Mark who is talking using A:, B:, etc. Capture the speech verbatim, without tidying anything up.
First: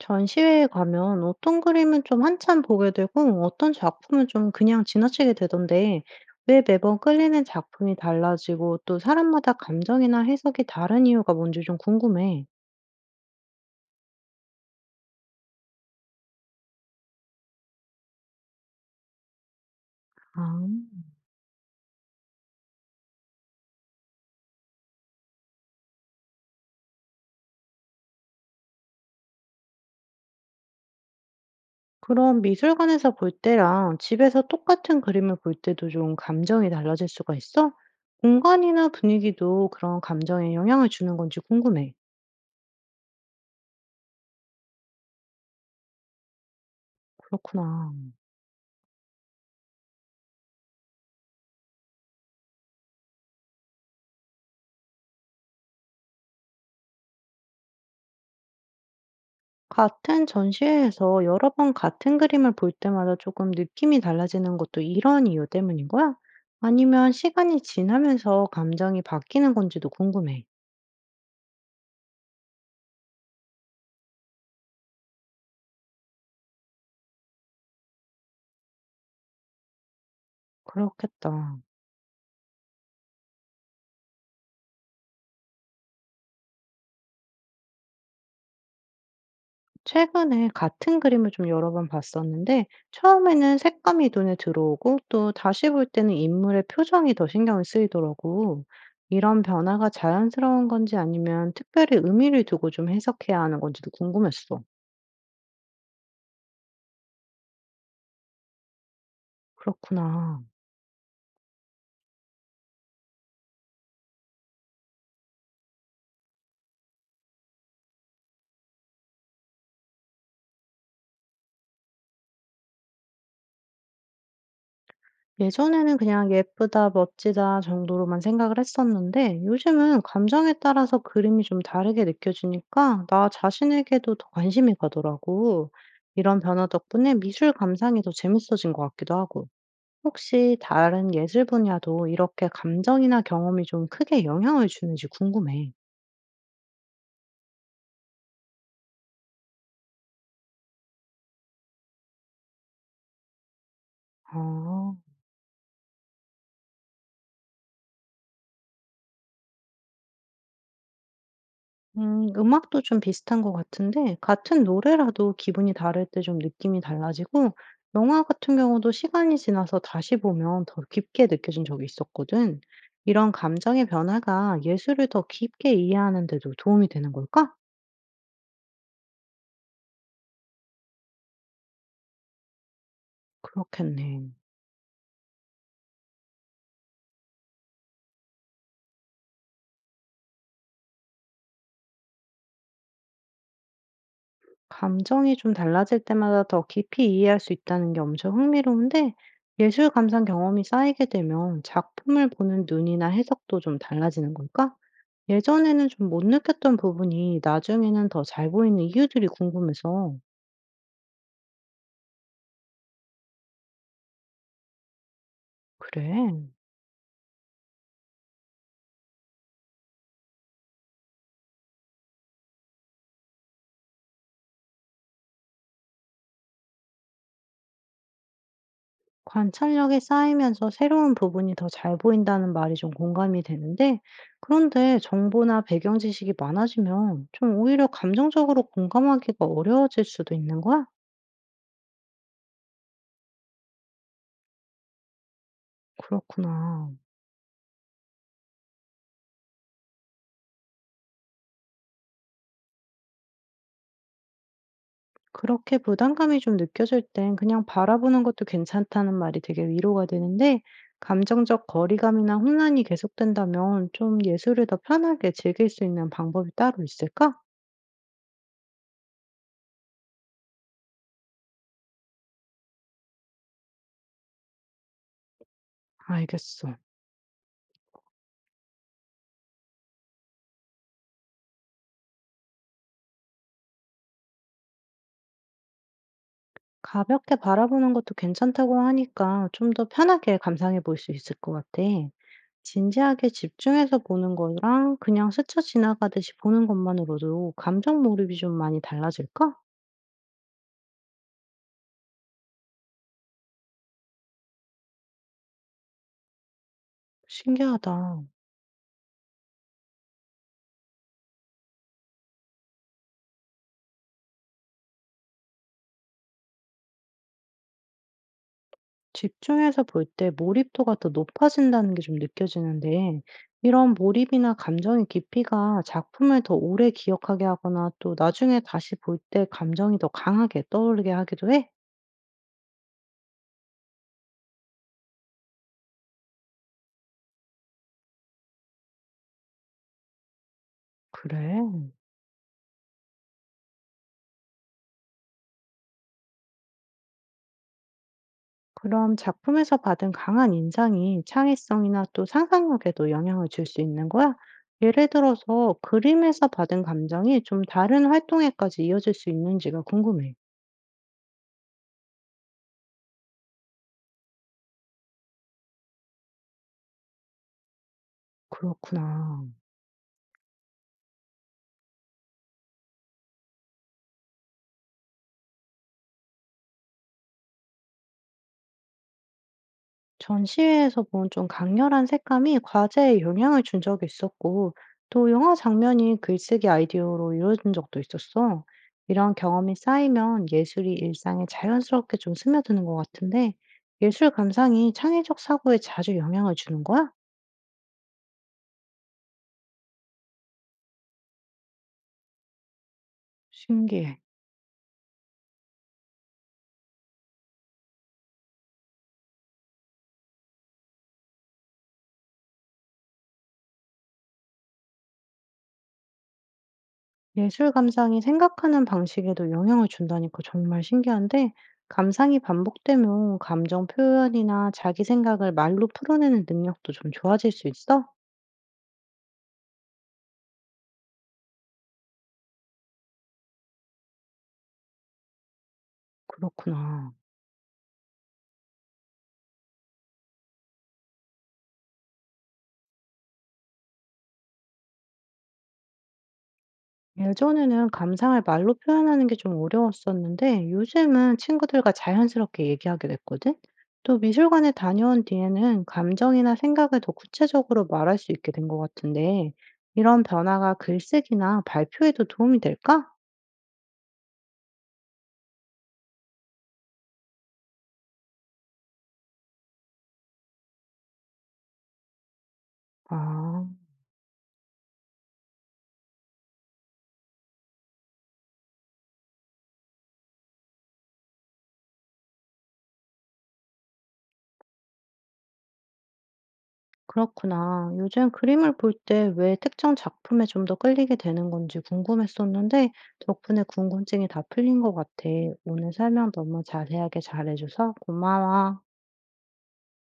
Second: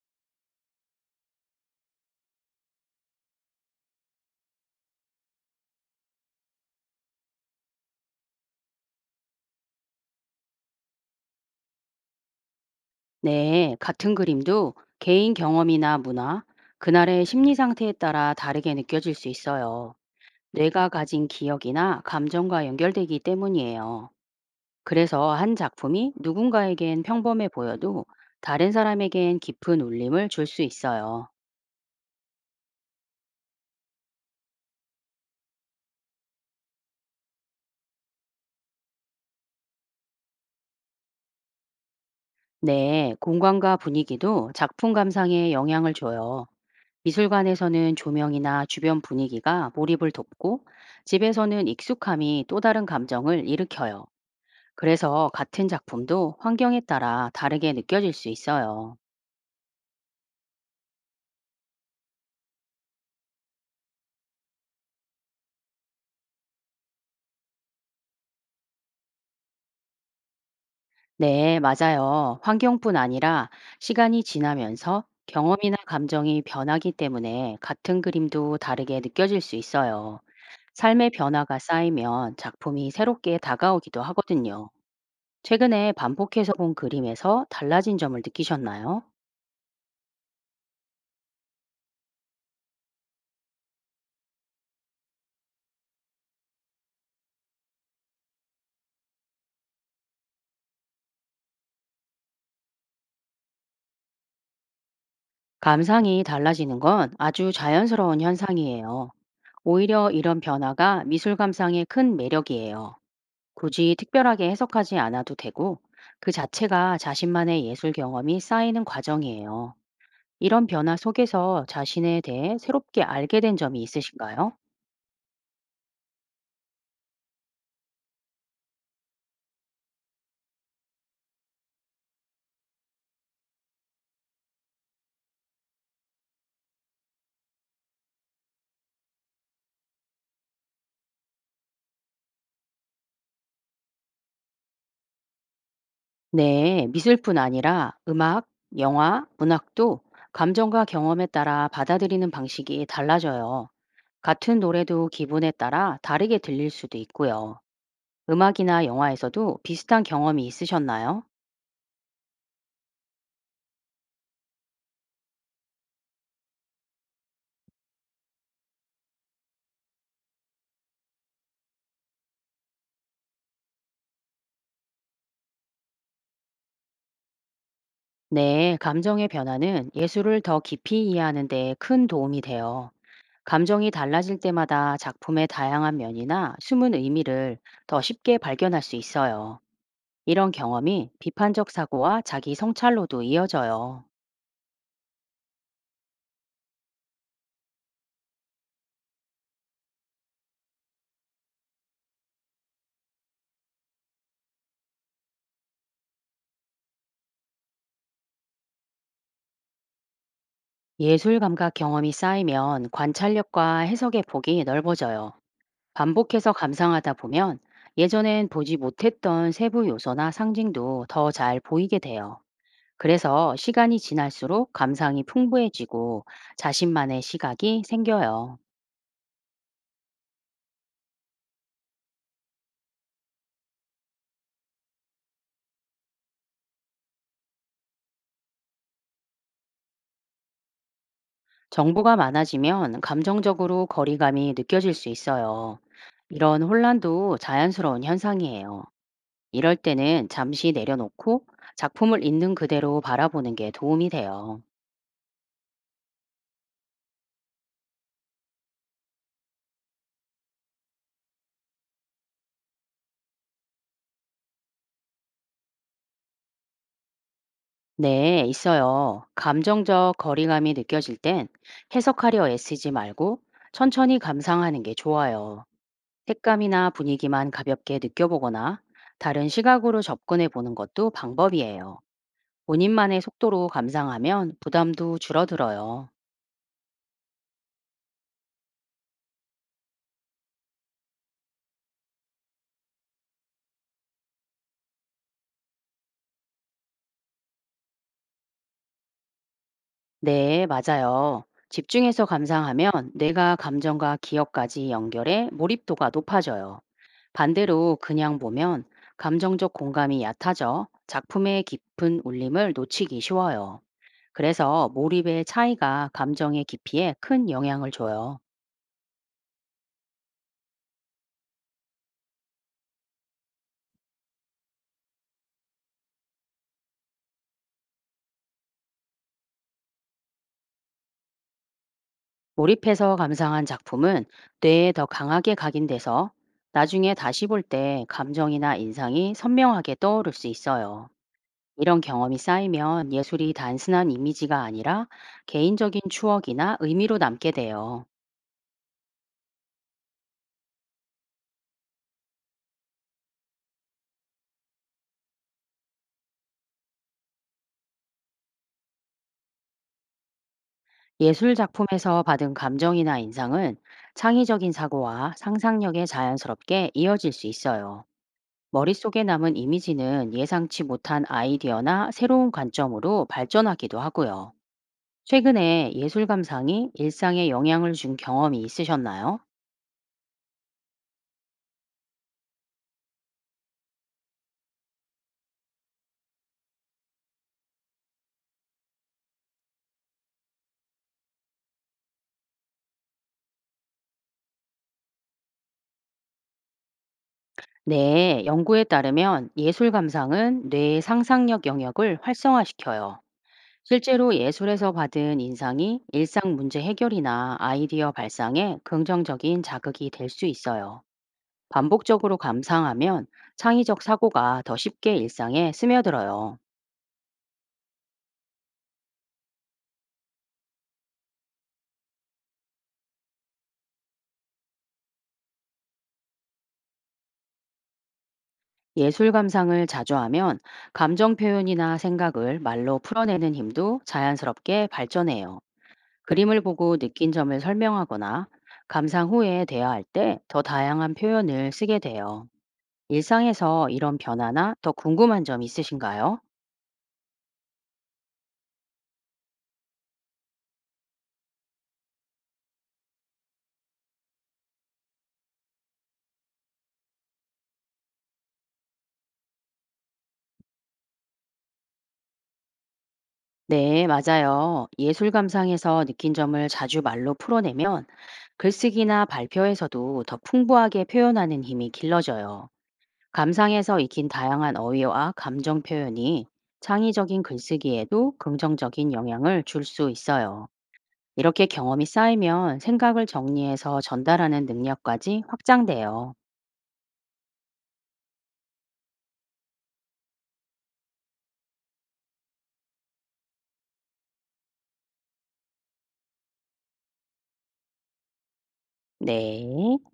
A: 전시회에 가면 어떤 그림은 좀 한참 보게 되고 어떤 작품은 좀 그냥 지나치게 되던데 왜 매번 끌리는 작품이 달라지고 또 사람마다 감정이나 해석이 다른 이유가 뭔지 좀 궁금해.
B: 네, 같은 그림도 개인 경험이나 문화, 그날의 심리 상태에 따라 다르게 느껴질 수 있어요.
A: 아,
B: 뇌가 가진 기억이나 감정과 연결되기 때문이에요. 그래서 한 작품이 누군가에겐 평범해 보여도 다른 사람에겐 깊은 울림을 줄 수 있어요.
A: 그럼 미술관에서 볼 때랑 집에서 똑같은 그림을 볼 때도 좀 감정이 달라질 수가 있어? 공간이나 분위기도 그런 감정에 영향을 주는 건지 궁금해.
B: 네, 공간과 분위기도 작품 감상에 영향을 줘요. 미술관에서는
A: 그렇구나.
B: 조명이나 주변 분위기가 몰입을 돕고 집에서는 익숙함이 또 다른 감정을 일으켜요. 그래서 같은 작품도 환경에 따라 다르게 느껴질 수 있어요.
A: 같은 전시회에서 여러 번 같은 그림을 볼 때마다 조금 느낌이 달라지는 것도 이런 이유 때문인 거야? 아니면 시간이 지나면서 감정이 바뀌는 건지도 궁금해.
B: 네, 맞아요. 환경뿐 아니라 시간이 지나면서 경험이나 감정이 변하기 때문에 같은 그림도 다르게 느껴질 수 있어요. 삶의 변화가
A: 그렇겠다.
B: 쌓이면 작품이 새롭게 다가오기도 하거든요. 최근에 반복해서 본 그림에서 달라진 점을 느끼셨나요?
A: 최근에 같은 그림을 좀 여러 번 봤었는데, 처음에는 색감이 눈에 들어오고, 또 다시 볼 때는 인물의 표정이 더 신경을 쓰이더라고. 이런 변화가 자연스러운 건지 아니면 특별히 의미를 두고 좀 해석해야 하는 건지도 궁금했어.
B: 감상이 달라지는 건 아주 자연스러운 현상이에요. 오히려 이런
A: 그렇구나.
B: 변화가 미술 감상의 큰 매력이에요. 굳이 특별하게 해석하지 않아도 되고 그 자체가 자신만의 예술 경험이 쌓이는 과정이에요. 이런 변화 속에서 자신에 대해 새롭게 알게 된 점이 있으신가요?
A: 예전에는 그냥 '예쁘다. 멋지다.' 정도로만 생각을 했었는데 요즘은 감정에 따라서 그림이 좀 다르게 느껴지니까 나 자신에게도 더 관심이 가더라고. 이런 변화 덕분에 미술 감상이 더 재밌어진 것 같기도 하고. 혹시 다른 예술 분야도 이렇게 감정이나 경험이 좀 크게 영향을 주는지 궁금해.
B: 네, 미술뿐 아니라 음악, 영화, 문학도 감정과 경험에 따라 받아들이는 방식이 달라져요. 같은
A: 아.
B: 노래도 기분에 따라 다르게 들릴 수도 있고요. 음악이나 영화에서도 비슷한 경험이 있으셨나요?
A: 음 음악도 좀 비슷한 것 같은데 같은 노래라도 기분이 다를 때 좀 느낌이 달라지고 영화 같은 경우도 시간이 지나서 다시 보면 더 깊게 느껴진 적이 있었거든. 이런 감정의 변화가 예술을 더 깊게 이해하는 데도 도움이 되는 걸까?
B: 네, 감정의 변화는 예술을 더 깊이 이해하는 데 큰 도움이 돼요. 감정이
A: 그렇겠네.
B: 달라질 때마다 작품의 다양한 면이나 숨은 의미를 더 쉽게 발견할 수 있어요. 이런 경험이 비판적 사고와 자기 성찰로도 이어져요.
A: 감정이 좀 달라질 때마다 더 깊이 이해할 수 있다는 게 엄청 흥미로운데 예술 감상 경험이 쌓이게 되면 작품을 보는 눈이나 해석도 좀 달라지는 걸까? 예전에는 좀 못 느꼈던 부분이 나중에는 더 잘 보이는 이유들이 궁금해서.
B: 예술 감각 경험이 쌓이면 관찰력과 해석의 폭이 넓어져요.
A: 그래.
B: 반복해서 감상하다 보면 예전엔 보지 못했던 세부 요소나 상징도 더 잘 보이게 돼요. 그래서 시간이 지날수록 감상이 풍부해지고 자신만의 시각이 생겨요.
A: 관찰력이 쌓이면서 새로운 부분이 더 잘 보인다는 말이 좀 공감이 되는데, 그런데 정보나 배경 지식이 많아지면 좀 오히려 감정적으로 공감하기가 어려워질 수도 있는 거야?
B: 정보가 많아지면 감정적으로 거리감이 느껴질 수 있어요. 이런
A: 그렇구나.
B: 혼란도 자연스러운 현상이에요. 이럴 때는 잠시 내려놓고 작품을 있는 그대로 바라보는 게 도움이 돼요.
A: 그렇게 부담감이 좀 느껴질 땐 그냥 바라보는 것도 괜찮다는 말이 되게 위로가 되는데, 감정적 거리감이나 혼란이 계속된다면 좀 예술을 더 편하게 즐길 수 있는 방법이 따로 있을까?
B: 네, 있어요. 감정적 거리감이 느껴질 땐 해석하려 애쓰지 말고 천천히 감상하는 게 좋아요.
A: 알겠어.
B: 색감이나 분위기만 가볍게 느껴보거나 다른 시각으로 접근해 보는 것도 방법이에요. 본인만의 속도로 감상하면 부담도 줄어들어요.
A: 가볍게 바라보는 것도 괜찮다고 하니까 좀 더 편하게 감상해 볼 수 있을 것 같아. 진지하게 집중해서 보는 거랑 그냥 스쳐 지나가듯이 보는 것만으로도 감정 몰입이 좀 많이 달라질까?
B: 네, 맞아요. 집중해서 감상하면 뇌가 감정과 기억까지 연결해 몰입도가 높아져요. 반대로
A: 신기하다.
B: 그냥 보면 감정적 공감이 얕아져 작품의 깊은 울림을 놓치기 쉬워요. 그래서 몰입의 차이가 감정의 깊이에 큰 영향을 줘요.
A: 집중해서 볼 때 몰입도가 더 높아진다는 게 좀 느껴지는데, 이런 몰입이나 감정의 깊이가 작품을 더 오래 기억하게 하거나 또 나중에 다시 볼 때 감정이 더 강하게 떠오르게 하기도 해?
B: 몰입해서 감상한 작품은 뇌에 더 강하게 각인돼서 나중에 다시 볼 때 감정이나 인상이 선명하게 떠오를 수 있어요.
A: 그래.
B: 이런 경험이 쌓이면 예술이 단순한 이미지가 아니라 개인적인 추억이나 의미로 남게 돼요.
A: 그럼 작품에서 받은 강한 인상이 창의성이나 또 상상력에도 영향을 줄 수 있는 거야? 예를 들어서 그림에서 받은 감정이 좀 다른 활동에까지 이어질 수 있는지가 궁금해.
B: 예술 작품에서 받은 감정이나 인상은 창의적인 사고와 상상력에 자연스럽게 이어질 수 있어요. 머릿속에
A: 그렇구나.
B: 남은 이미지는 예상치 못한 아이디어나 새로운 관점으로 발전하기도 하고요. 최근에 예술 감상이 일상에 영향을 준 경험이 있으셨나요?
A: 전시회에서 본 좀 강렬한 색감이 과제에 영향을 준 적이 있었고, 또 영화 장면이 글쓰기 아이디어로 이루어진 적도 있었어. 이런 경험이 쌓이면 예술이 일상에 자연스럽게 좀 스며드는 것 같은데, 예술 감상이 창의적 사고에 자주 영향을 주는 거야?
B: 네, 연구에 따르면 예술 감상은 뇌의 상상력 영역을 활성화시켜요.
A: 신기해.
B: 실제로 예술에서 받은 인상이 일상 문제 해결이나 아이디어 발상에 긍정적인 자극이 될 수 있어요. 반복적으로 감상하면 창의적 사고가 더 쉽게 일상에 스며들어요.
A: 예술 감상이 생각하는 방식에도 영향을 준다니까 정말 신기한데, 감상이 반복되면 감정 표현이나 자기 생각을 말로 풀어내는 능력도 좀 좋아질 수 있어?
B: 예술 감상을 자주 하면 감정 표현이나 생각을 말로 풀어내는 힘도 자연스럽게 발전해요. 그림을 보고
A: 그렇구나.
B: 느낀 점을 설명하거나 감상 후에 대화할 때 더 다양한 표현을 쓰게 돼요. 일상에서 이런 변화나 더 궁금한 점 있으신가요?
A: 예전에는 감상을 말로 표현하는 게 좀 어려웠었는데 요즘은 친구들과 자연스럽게 얘기하게 됐거든? 또 미술관에 다녀온 뒤에는 감정이나 생각을 더 구체적으로 말할 수 있게 된 것 같은데 이런 변화가 글쓰기나 발표에도 도움이 될까?
B: 네, 맞아요. 예술 감상에서 느낀 점을 자주 말로 풀어내면 글쓰기나 발표에서도 더 풍부하게 표현하는 힘이 길러져요.
A: 아,
B: 감상에서 익힌 다양한 어휘와 감정 표현이 창의적인 글쓰기에도 긍정적인 영향을 줄 수 있어요. 이렇게 경험이 쌓이면 생각을 정리해서 전달하는 능력까지 확장돼요.
A: 그렇구나. 요즘 그림을 볼 때 왜 특정 작품에 좀 더 끌리게 되는 건지 궁금했었는데 덕분에 궁금증이 다 풀린 것 같아. 오늘 설명 너무 자세하게 잘해줘서 고마워.
B: 네.